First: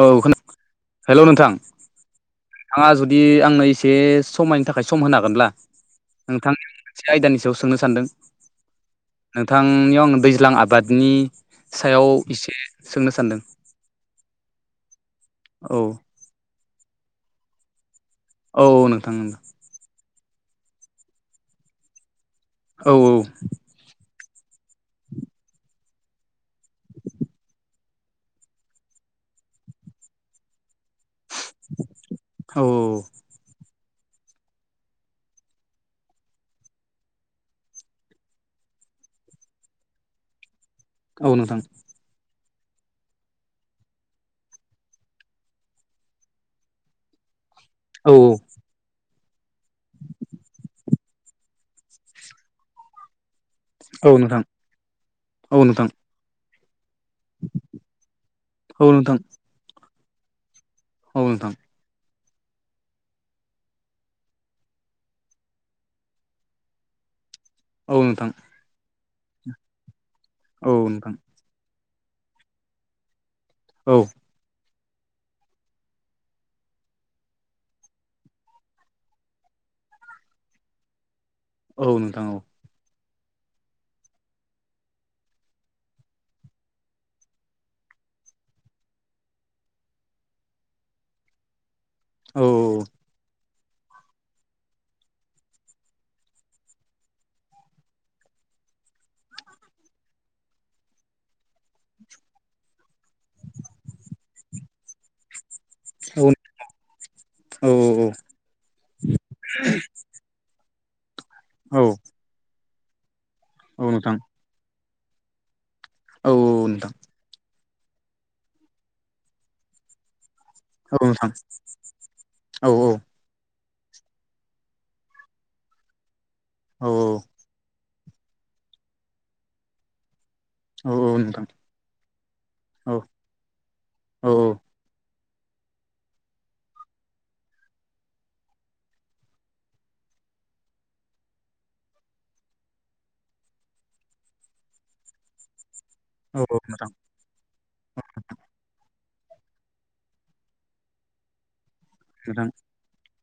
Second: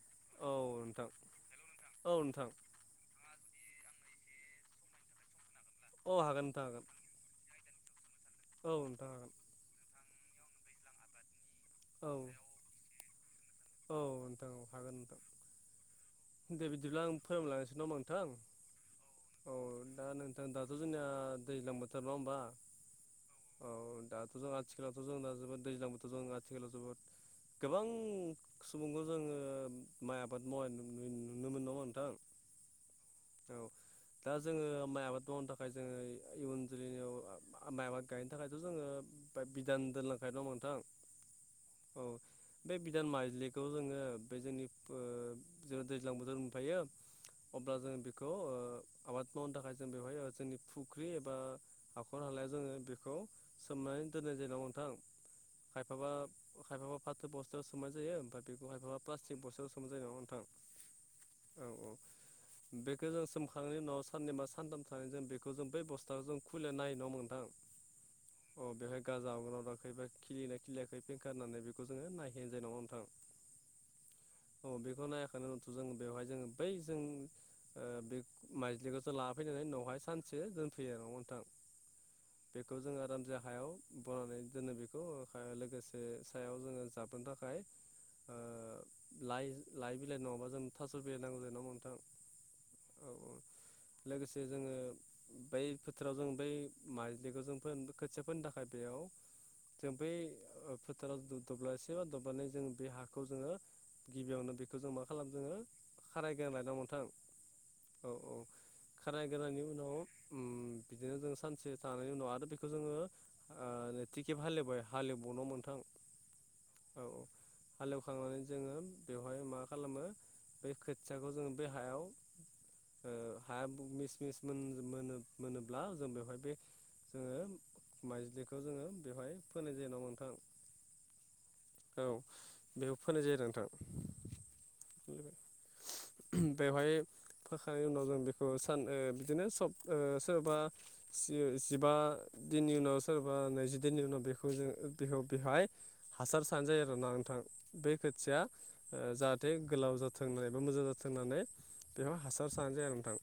औ खो हेल' नोंथां औ नोंथां आंहा जुदि आंनो एसे समायनि थाखाय सम होन हागोनब्ला अ हागोन नोंथांनि नोंथां हागोन मोनसे आयदानि सायाव सोंनो सानदों औ नोंथां औ नोंथांनियाव आं दैज्लां आबादनि सायाव हागोन एसे सोंनो सानदों औ नोंथां औ हागोन नोंथां औ दे बिदिब्ला आं फोरमलांसै दं नोंथां औ नोंथां उम औ दा नोंथां दाथ' जोंनिया दैज्लां बोथोर नङा होनोमबा औ औ औ दाथ' जों आथिखालावथ' जों दा जोबोद दैज्लांबोथ' जों आथिखालाव जोबोद गोबां सुबुंखौ जोंङो माइ आबाद मावनाय नुनो मोन नंङा नोंथां औ औ दा जोंङो माइ आबाद मावनो थाखाय जोंङो इयुन जोलैनियाव माइ आबाद गायनो थाखायथ' जोङो बिधान दोनलांखायोल' नोंथां औ नोंथां औ बे बिधान मायलिखौ जोंङो बे जोंनि ओ जोंङो दैज्लां बोथोर मोनफायो अब्ला जोंङो औ बेखौ आबाद मावनो थाखाय जों बेवहाय ओ जोंनि फुख्रि एबा हाखर हालाया जोङो बेखौ सोमनानै औ दोननाय नोंथां जायो नांगौ औ नोंथां नोंथां खायफाबा खायफाबा फाथो बस्थायाव सोमनाय जायो ओमफ्राय बेखौ औ खायफाबा नोंथां प्लास्टिक बस्थायाव सोमनाय जायो नामा नोंथां? औ नोंथां। औ औ। बेखो जों सोमखांनायनि उनाव साननै बा सानथाम थानानै जों बेखौ जों बै बस्थाखौ जों खुलिना नायो नङा होनबा नोंथां? औ नोंथां। अ बेहाय गाजा अरगोन ना अराखै बा खिलिदोंना औ खिलियाखै नोंथां बोखारनानै बेखौ जोंङो नायहैनाय जानाय नंङा होमबा नोंथां? औ। अ बेखौ नायखांनायनि उनावथ' जों बेवहाय जोंङो बै जों ओ बे माइज्लिखौसो लाना फैनायनै उनावहाय सानसे दोनफैयो आरो नङा होमबा नोंथां? औ नोंथां औ। बेखौ जोंङो आरामसे हायाव बनानै दोनो बेखौ लोगोसे सायाव जोंङो जाबनो थाखाय ओ लाइ लाइ बिलाइ नङाबा जोंनो थास' बिलाइ नांगौ जायो नङा होमबा नोंथां? औ। औ औ लोगोसे जोङो बै फोथाराव जों बै माइज्लिखौ जों फोनो खोथिया फोनो थाखाय बेयाव जों बै ओ फोथाराव द-दब्लसे बा दब्लायनै जों बे हाखौ जोङो गिबियावनो बेखौ जों मा खालामो जोङो औ खारायग्रोना लायो नङा होनबा नोंथां? औ औ खाराय ग्रोनायनि उनाव ओ बिदिनो जों सानसे औ थांनायनि उनाव आरो बे बेखौ जोङो ओ औ नोंथां नैथि खेब हालेवबाय हालेवबावो नङा होनबा नोंथां? औ औ नोंथां। औ औ हालेवखांनानै जोङो बेवहाय मा खालामो बे औ खोथियाखौ नोंथां जोङो बे हायाव औ औ। ओ हाया मिस मिस मोन-मोनो-मोनोब्ला जों बेवहाय बे जोङो माइज्लिखौ जोङो बेवहाय फोनाय जायो नङा होनबा नोंथां? औ नोंथां औ औ बेयाव फोनाय जायो आरो नोंथां। औ बेवहाय फोखांनायनि उनाव जों बेखौ सान ओ बिदिनो सब ओ सोरबा जि-जिबा दिननि उनाव सोरबा नैजि दिननि उनाव बेखौ जों बेखौ बेहाय हासार औ औ सारनाय जायो नोंथां आरोना नोंथां। बे खोथिया ओ जाहाथे गोलाव जाथों होननानै बा मोजां जाथों होननानै बेयाव हासार नोंथां सारनाय जायो आरो नोंथां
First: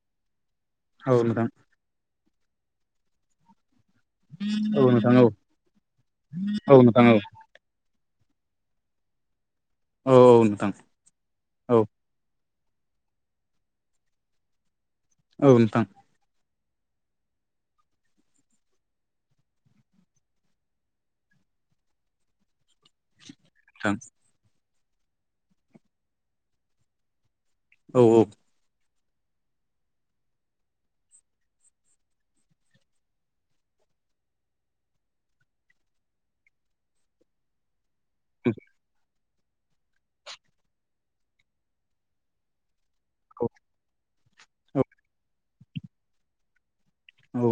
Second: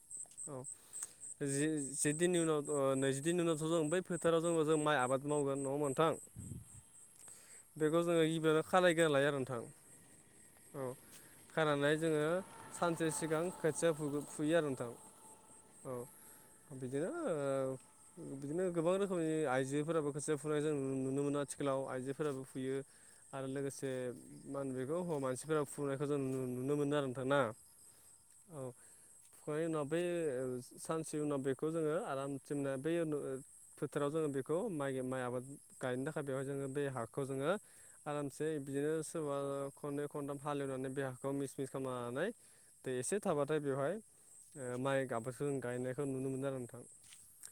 औ औ नोंथां जि जि दिननि उनावथ' ओ नैजिदिन उनावथ' जों बै फोथाराव जोङो जों औ माइ नोंथां आबाद औ मावगोन न'ङा होनबा नोंथां? औ नोंथां औ बेखौ जोङो गिबिनो खालायग्रोना लायो आरो नोंथां औ। औ खानानै जोंङो सानसे सिगां खोथिया फुगो-फुयो आरो नोंथां। औ बिदिनो ओ बिदिनो गोबां रोखोमनि आइजोफोराबो खोथिया फुनाय जों नुनो मोनो आथिखालाव आइजोफोराबो फुयो। आरो लोगोसे नोंथां मा होनो बेखौ हौवा मानसिफोरा फुनायखौ जों नुनो मोनो आरो नोंथां ना। औ औ। औ। फुखांनायनि उनाव बै ओ सानसे उनाव बेखौ जोङो आरामसे [unintelligible] बै फोथाराव जोङो बेखौ माइ माइ आबाद गायनो थाखाय बेवहाय जोङो बे हाखौ जोङो आरामसे बिदिनो औ खननै खनथाम हालेवनानै बे हाखौ मिस मिस खालामनानै दै एसे थाबाथाय बेवहाय औ ओ माइ [unintelligible] जों गायनायखौ नुनो मोनो आरो नोंथां। औ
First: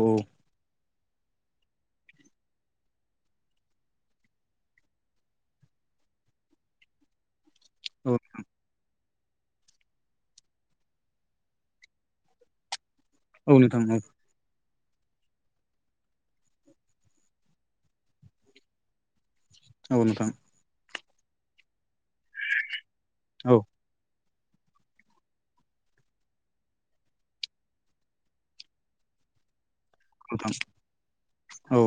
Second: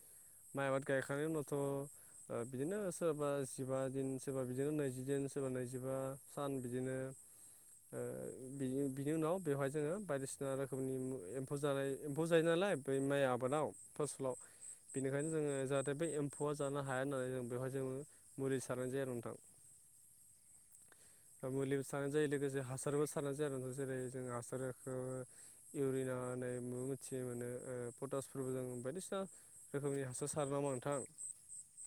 माइ आबाद गायखांनाय उनावथ' ओ बिदिनो सोरबा जिबा दिन सोरबा बिदिनो नैजिदिन सोरबा नैजिबा सान बिदिनो ओ औ बि-बिनि उनाव बेवहाय जोंङो बायदिसिना बिना रोखोमनि एम्फौ जानाय एम्फौ जायो नालाय बै माइ औ आबादाव नोंथां फसलाव बेनिखायनो जोङो जाहाथे बे एम्फौआ जानो हाया होननानै जों बेवहाय जोङो मुलि सारनाय जाया नोंथां। औ नोंथां। मुलिबो सारनाय जायो लोगोसे हासारबो सारनाय जायो औ न जेरै जों हासारखौ इउरिना होननानै मिथिनो मोनो पटासफोरबो जों बायदिसिना रोखोमनि सार सारो नंङा ओमबा नोंथां औ औ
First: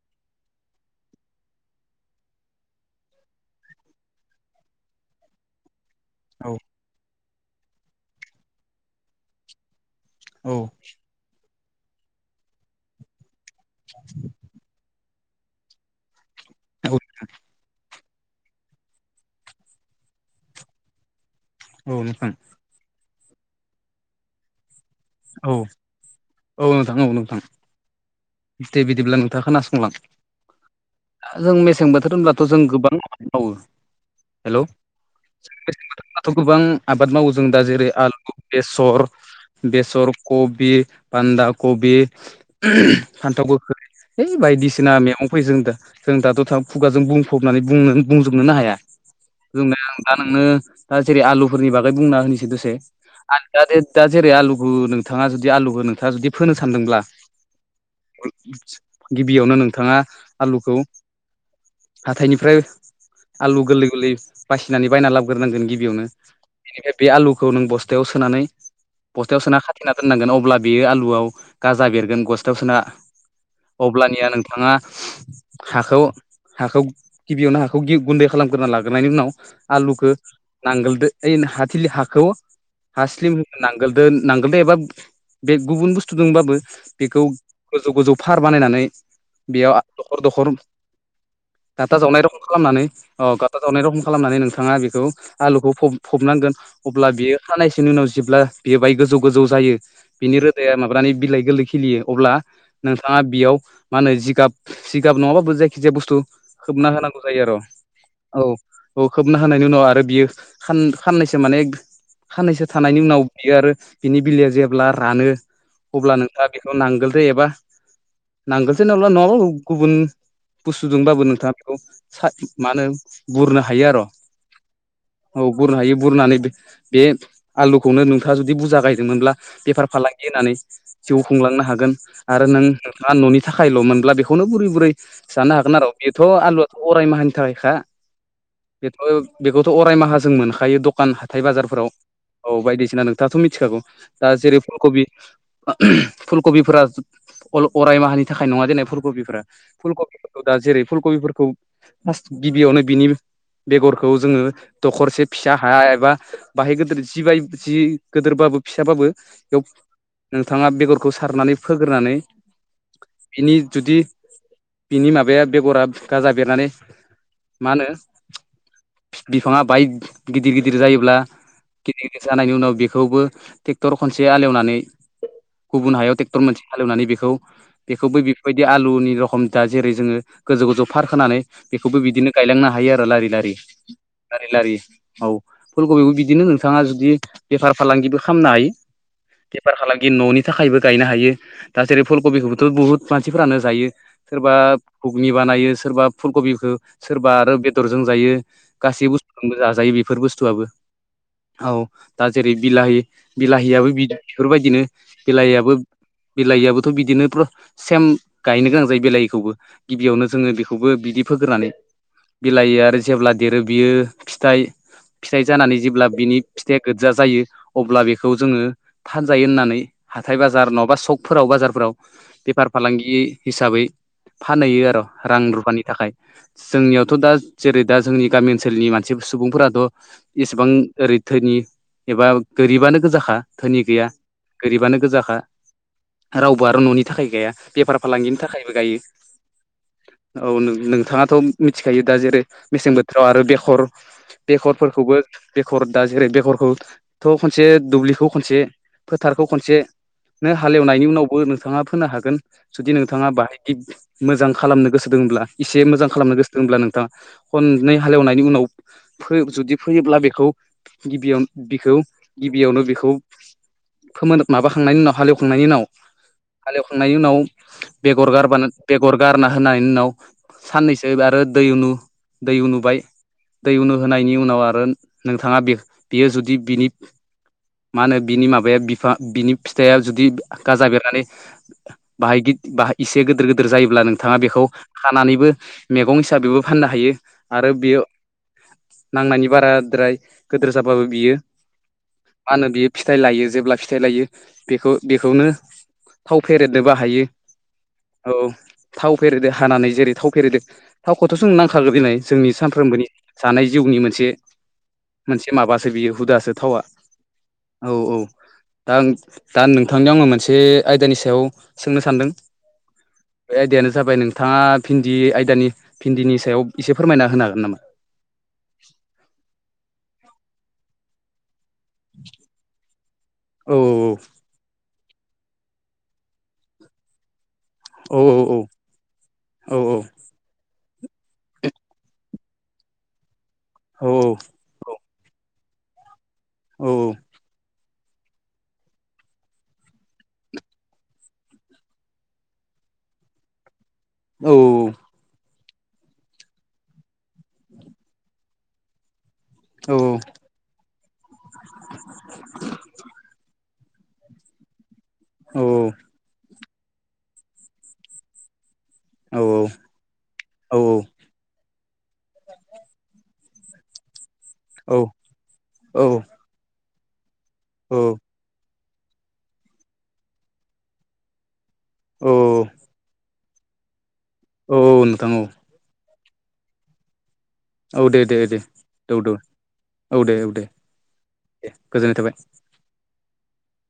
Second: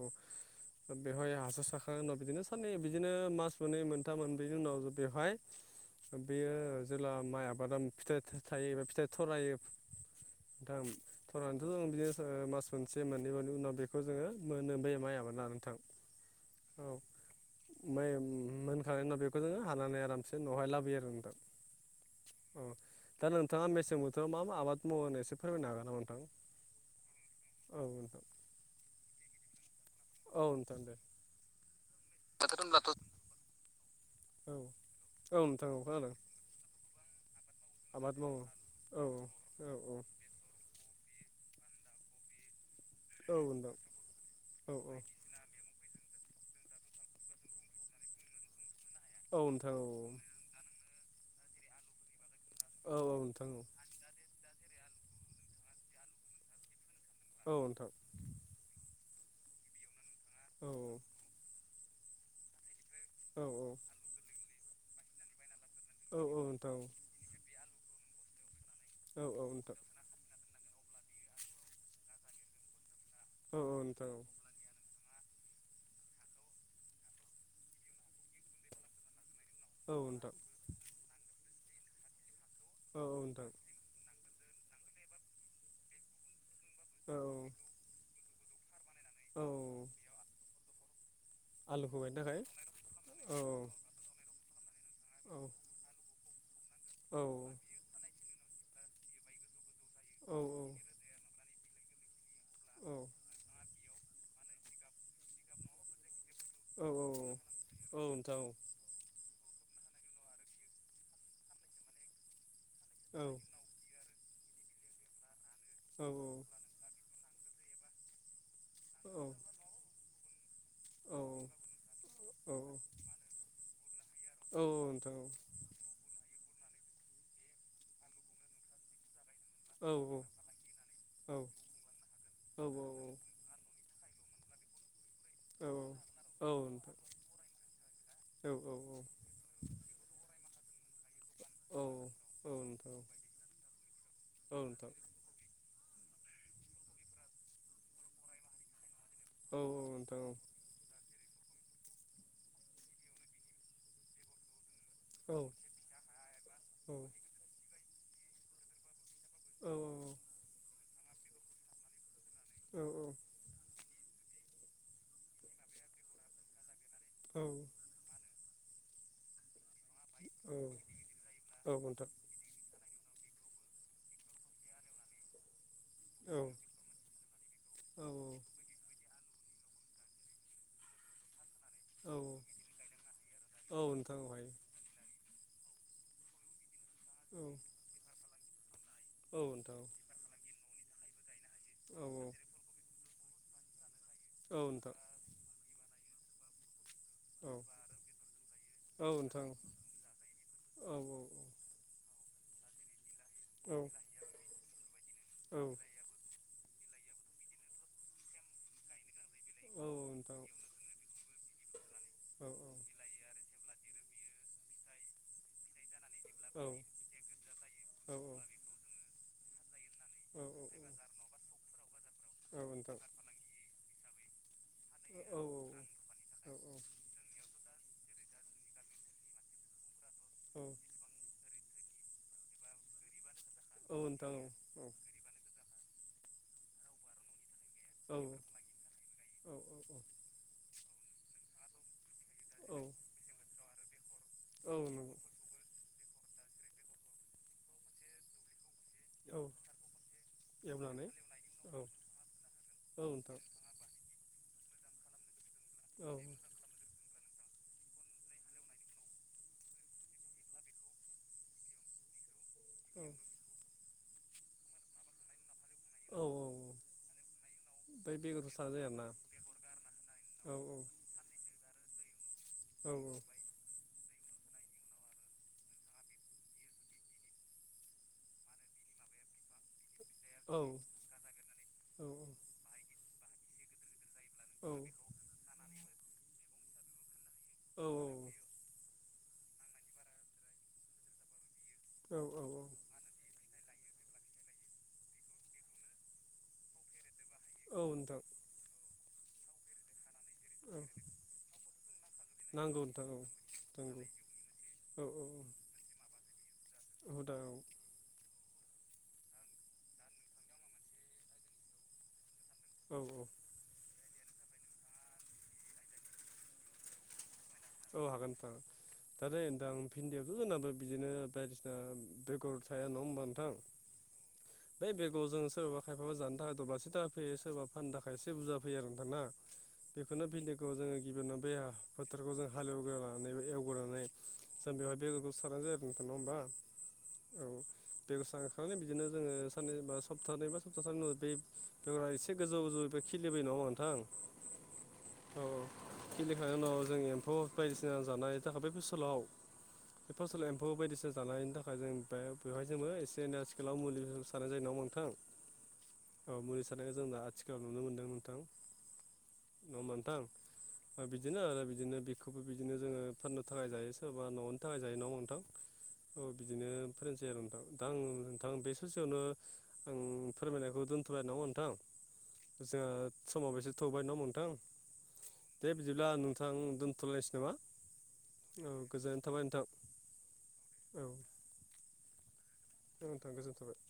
औ। बेवहाय हासार साखांनायनि उनाव बिदिनो साननै बिदिनो मास मोननै मोनथाम मोनब्रैनि उनाव बेवहाय औ बेयो जेला माइ आबादा फिथाइ थायो एबा फिथाइ थरायो थां थरनानैथ' ज बिदिनो मास मोनसे मोननैबनि उनाव बेखौ जोङो मोनो बे माइ आबादा नोंथां औ माइ मोनखांनाय उनाव बेखौ जोङो हानानै आरामसे न'आवहाय लाबोयो आरो नोंथां। औ नोंथां। अ दा नोंथाङा मेसें बोथोराव मा मा आबाद समाव होन एसे औ फोरमायनो हागोन नामा नोंथां औ नोंथां। दे बिदिब्ला नोंथाङा खोनासंलां। औ नोंथां दे। जों मेसें बोथोर होनब्लाथ' जों गोबां आबाद मावो। औ हेलौ औ नोंथां औ मेसें खोनादों। बोथोरावथ' गोबां आबाद मावो जों दा जेरै आबाद आलु मावो औ बेसर औ औ सर खबि बान्दा कबि औ फान्थाव नोंथां गोखै हैइ औ बायदिसिना नोंथां मैगं फै जों दा जों दाथ' थां खुगाजों बुंफबनानै बुं बुंजोबनोनो हाया। औ जोंनाय दा नोंनो दा जेरै आलुफोरनि बागै बुंना होनोसै दसे औ नोंथां दा दा जेरै आलु ओ नोंथाङा जुदि आलुखौ नोंथाङा जुदि फोनो सानदोंब्ला औ नोंथां। गिबियावनो नोंथाङा औ आलुखौ हाथायनिफ्राय औ आलु गोरलै गोरलै बासिनानै बायना लाबोग्रोनांगोन गिबियावनो औ नोंथां बेनि बे आलुखौ नों बस थायाव सोनानै औ बस्थायाव सोना नोंथां खाथिना दोननांगोन अब्ला बेयो आलुआव गाजा बेरगोन बस्थायाव सोना औ औ नोंथां औ नोंथां अब्लानिया नोंथाङा हाखौ हाखौ गिबियावनो हाखौ‌गुन्दै खालामग्रोना लाग्रोनायनि उनाव आलुखौ नांगोलदो ओइ हाथिलि हाखौ हा औ स्लिम होनो नांग नोंथां नांगोलदो नांगोलद एबा बे गुबुन बुस्थु दंबाबो औ बेखौ गोजौ गोजौ फार बानायनानै औ बेयाव दखर दखर गाथा आलुखौ गायनो जावनाय रखम थाखाय खालामनानै औ गाथा जावनाय रखम खालामनानै नोंथाङा बेखौ औ आलुखौ फ-फबनांगोन अब्ला औ बेयो खानायसोनि उनाव जेब्ला बे बाय गोजौ गोजौ जायो। बिनि औ रोदाया माबानि बिलाइ गोरलै खिलियो अब्ला औ नोंथां औ नोंथां औ नोंथां औ नोंथां औ नोंथां औ नोंथाङा बेयाव मा होनो जिगाब सिगाब नङाबाबो जायखि जाया बुस्थु होबना होनांगौ जायो आरो औ। औ खोबना होनायनि उनाव आरो बियो साननैसो माने साननैसो थानायनि उनाव बियो बिनि बिलाया जेब्ला रानो अब्ला नोंथाङा बेखौ नांगोलदो एबा नांगोलदो नंङाबाबो गुबुन बुस्तुजोंबाबो नोंथाङा बेखौ मा होनो बुरनो हायो आरो औ औ नोंथां औ बुरनो हायो बुरनानै बे आलुखौनो नोंथाङा जुदि बुरजा गायदोंमोनब्ला बेफार फालांगि होननानै जिउ खुंलांनो हागोन आरो नों नोंथाङा न'नि थाखायल' मोनब्ला बेखौनो बुरै बुरै जानो हागोन आरो बेथ' आलुआथ' अराय माहानि थाखायखा। बेथ' बेखौथ' अराय माहा जों मोनखायो द दखान हाथाय बाजारफोराव औ बायदिसिना नोंथाङाथ' मिथिखागौ दा जेरै फुलकबि फुलक'बिफोरा अराय माहानि थाखाय नङा दिनै फुलक'बि औ फुलकबि नोंथां दा जेरै फुल कबिफोरखौ फार्स्ट गिबियावनो बिनि बेगरखौ जोङो दखरसे औ फिसा हाया एबा बाहाय औ गिदिर जि बाय जि गिदेरबाबो फिसाबाबो बेयाव नोंथाङा बेगरखौ सारनानै फोग्रोनानै औ औ बिनि जुदि बिनि माबाया बेगरा गाजा बेरनानै औ मा होनो बिफाङा बाय औ गिदिर गिदिर जायोब्ला औ गिदिर नोंथां गिदिर जानायनि उनाव बेखौबो ट्रेक्टर खनसे आलेवनानै गुबुन हायाव औ ट्रेक्टर मोनसे हालेवनानै बेखौ औ बेखौ बै बेफोरबायदि बि आलुनि रखम दा जेरै जोङो गोजौ गोजौ फारखोनानै बेखौबो औ बिदिनो गायलांनो हायो आरो लारि लारि औ नोंथां औ लारि लारि औ फुल कबिबो बिदिनो नोंथाङा जुदि बेफार फालांगिबो खालामनो हायो औ नोंथां औ बेफार फालांगि न'नि थाखायबो गायनो हायो दा जेरै फुल कबिखौबो बुहुत मानसिफोरानो जायो सोरबा घुगनि बानायो सोरबा फुल कबिखौ सोरबा आरो बेदरजों जायो औ गासै नोंथां औ बुस्थुजोंबो जाजायो बेफोर बुस्थुआबो औ दा जेरै बिलाहि औ नोंथां औ बिलाहियाबबो बिदा बेफोरबायदिनो बिलाहियाबो बिलाइआबोथ' बिदिनो सेम गायनो गोनां जायो बिलाइिखौबो औ गिबियावनो जोङो बेखौबो बिदि फोग्रोनानै बिलाइया आरो जेब्ला देरो बियो फिथाइ फिथाइ जानानै जेब्ला बिनि फिथ गाजा जायो अब्ला बेखौ जोङो थानजायो होननानै हाथाय बाजार नङाबा सकफोराव बाजारफोराव बेफार फालांगि हिसाबै फानहैयो आरो रां रुफानि थाखाय जोंनियावथ' दा जेरै दा जोंनि गामि ओनसोलनि मानसि सुबुंफोराथ' इसेबां ओरैथोनि एबा गोरिबानो गोजाखा धोनि गैया गोरिबानो गोजाखा रावबो आरो न'नि थाखाय गाया बेफार फालांगिनि थाखायबो गायो औ नोंथाङाथ' मिथिखायो दा जेरै मेसें बोथोराव आरो बेसर नंगौ बेगरफोरखौबो बेगर दा जेरै बेगरखौथ' खनसे दुब्लिखौ खनसे औ फोथारखौ खनसेनो हालेवनायनि एवनानै उनावबो औ नोंथाङा फोनो हागोन जुदि नोंथाङा नोंथां बाहाय मोजां खालामनो गोसो दंब्ला एसे मोजां औ खालामनो गोसो होनब्ला नोंथाङा हननै हालेवनायनि उनाव जुदि फैयोब्ला बेखौ गिबियाव बिखौ गिबियावनो औ बेखौ फोमोन माबाखांनायनि उनाव हालेवखांनायनि उनाव औ औ हालेवखांनायनि उनाव ओमफ्राय बेगर बेगरखौ गारबानो सारनाय बेगर गारना होनायनि उनाव जायो आरोना साननैसो आरो दैमु दैमु औ नुबाय दै उन होनायनि उनाव आरो नोंथाङा बे बियो जुदि बिनि मा होनो बिनि माबाया बिफा बिनि फिथाइया जुदि औ गाजा बेरनानै बाहायदि बाहाय इसे गिदिर गिदिर जायोब्ला नों थाङा बेखौ औ खानानैबो मैगं हिसाबैबो फाननो हायो आरो औ बेयो नांनायनि बाराद्राय गोदोर जाबाबो बियो औ औ मा होनो बियो फिथाइ लायो जेब्ला फिथाइ लायो बेखौ बेखौनो थाव फेरेदनोबो हायो औ दा औ थाव फेरेदो हानानै जेरै थाव फेरेदों औ थावखौथ' जोंनो नांखागो दिनै जोंनि नांगौ नोंथां सानफ्रोमबोनि औ जानाय जिउनि नंगौ मोनसे औ औ औ मोनसे माबासो बियो हुदासो थावा औदा औ औ औ दा दा नोंथांनियाव आङो मोनसे आयदानि सायाव सोंनो सानदों औ औ। बे आयदायानो जाबाय नोंथाङा भिन्दि आयदानि भिन्दिनि सायाव एसे फोरमायना होनो हागोन नामा? औ हागोन नोथां दा दे नोंथां भिन्डिआबो जोंना बिदिनो बाय ओ बेगर थाया नङा होमबा नोंथां। औ बे बेगरजोंसो सोरबा खायफाबाबा जानो थाखाय दब्लायसे थाखा फोयो सोरबा फाननो थाखाय औ एसे बुरजा औ फैयो आरो नोंथां ना औ बेखौनो भिन्डिखौ जोङो गिबियावनो बे फोथोरखौ जों हालेवग्रोना लानानै एवग्रोनानै औ जों बेवहाय बेगरखौ सारनाय जायो आरो नोंथां नङा होमबा। औ। बेगर सारखांनानै बिदिनो जोङो साननैबा सप्तानै बा सप्ताथामनि उनाव बे बेगरा एसे गोजौ गोजौनिफ्राय खिलिबोयो नङा होमबा नोंथां? औ। औ खिलिखांनायनि उनाव जोंनि अ बायदिसिना जानायनि थाखाय बे फोसोलाव बे फोसलाव एम्फौ बायदिसिना जानायनि थाख ओ जों बे बेवहाय जोंबो एसे एनै आथिखालाव मुलि सानाय जायो नङा होमबा नोंथां? औ मुलि सारानायखौ जों दा आथिखालाव नुनो मोनदों नोंथां। न' होमबा नोंथां ओमफ्राय बिदिनो आरो बिदिनो खौबो बिदिनो जोङो फाननो थाखाय जायो सोरबा न'नि थाखाय जायो नङा होमबा नोंथां? बिदिनो फोनाय जायो आरो नोंथां दा आं औ नोंथां आं बे ससेयावनो आं फोरमायनायखौ दोनथ'बाय नङा नोंथां औ जोंहा समाव एसे थौबाय न' होमबा नोंथां। औ औ नोंथां औ। दे बिदिब्ला नोंथां दोन्थ'लायनोसै नामा? औ दे दे दे औ दौ गोजोननाय दौ थाबाय नोंथां औ दे औ दे दे गोजोननाय थाबाय। नोंथों गोजोन थाबाय।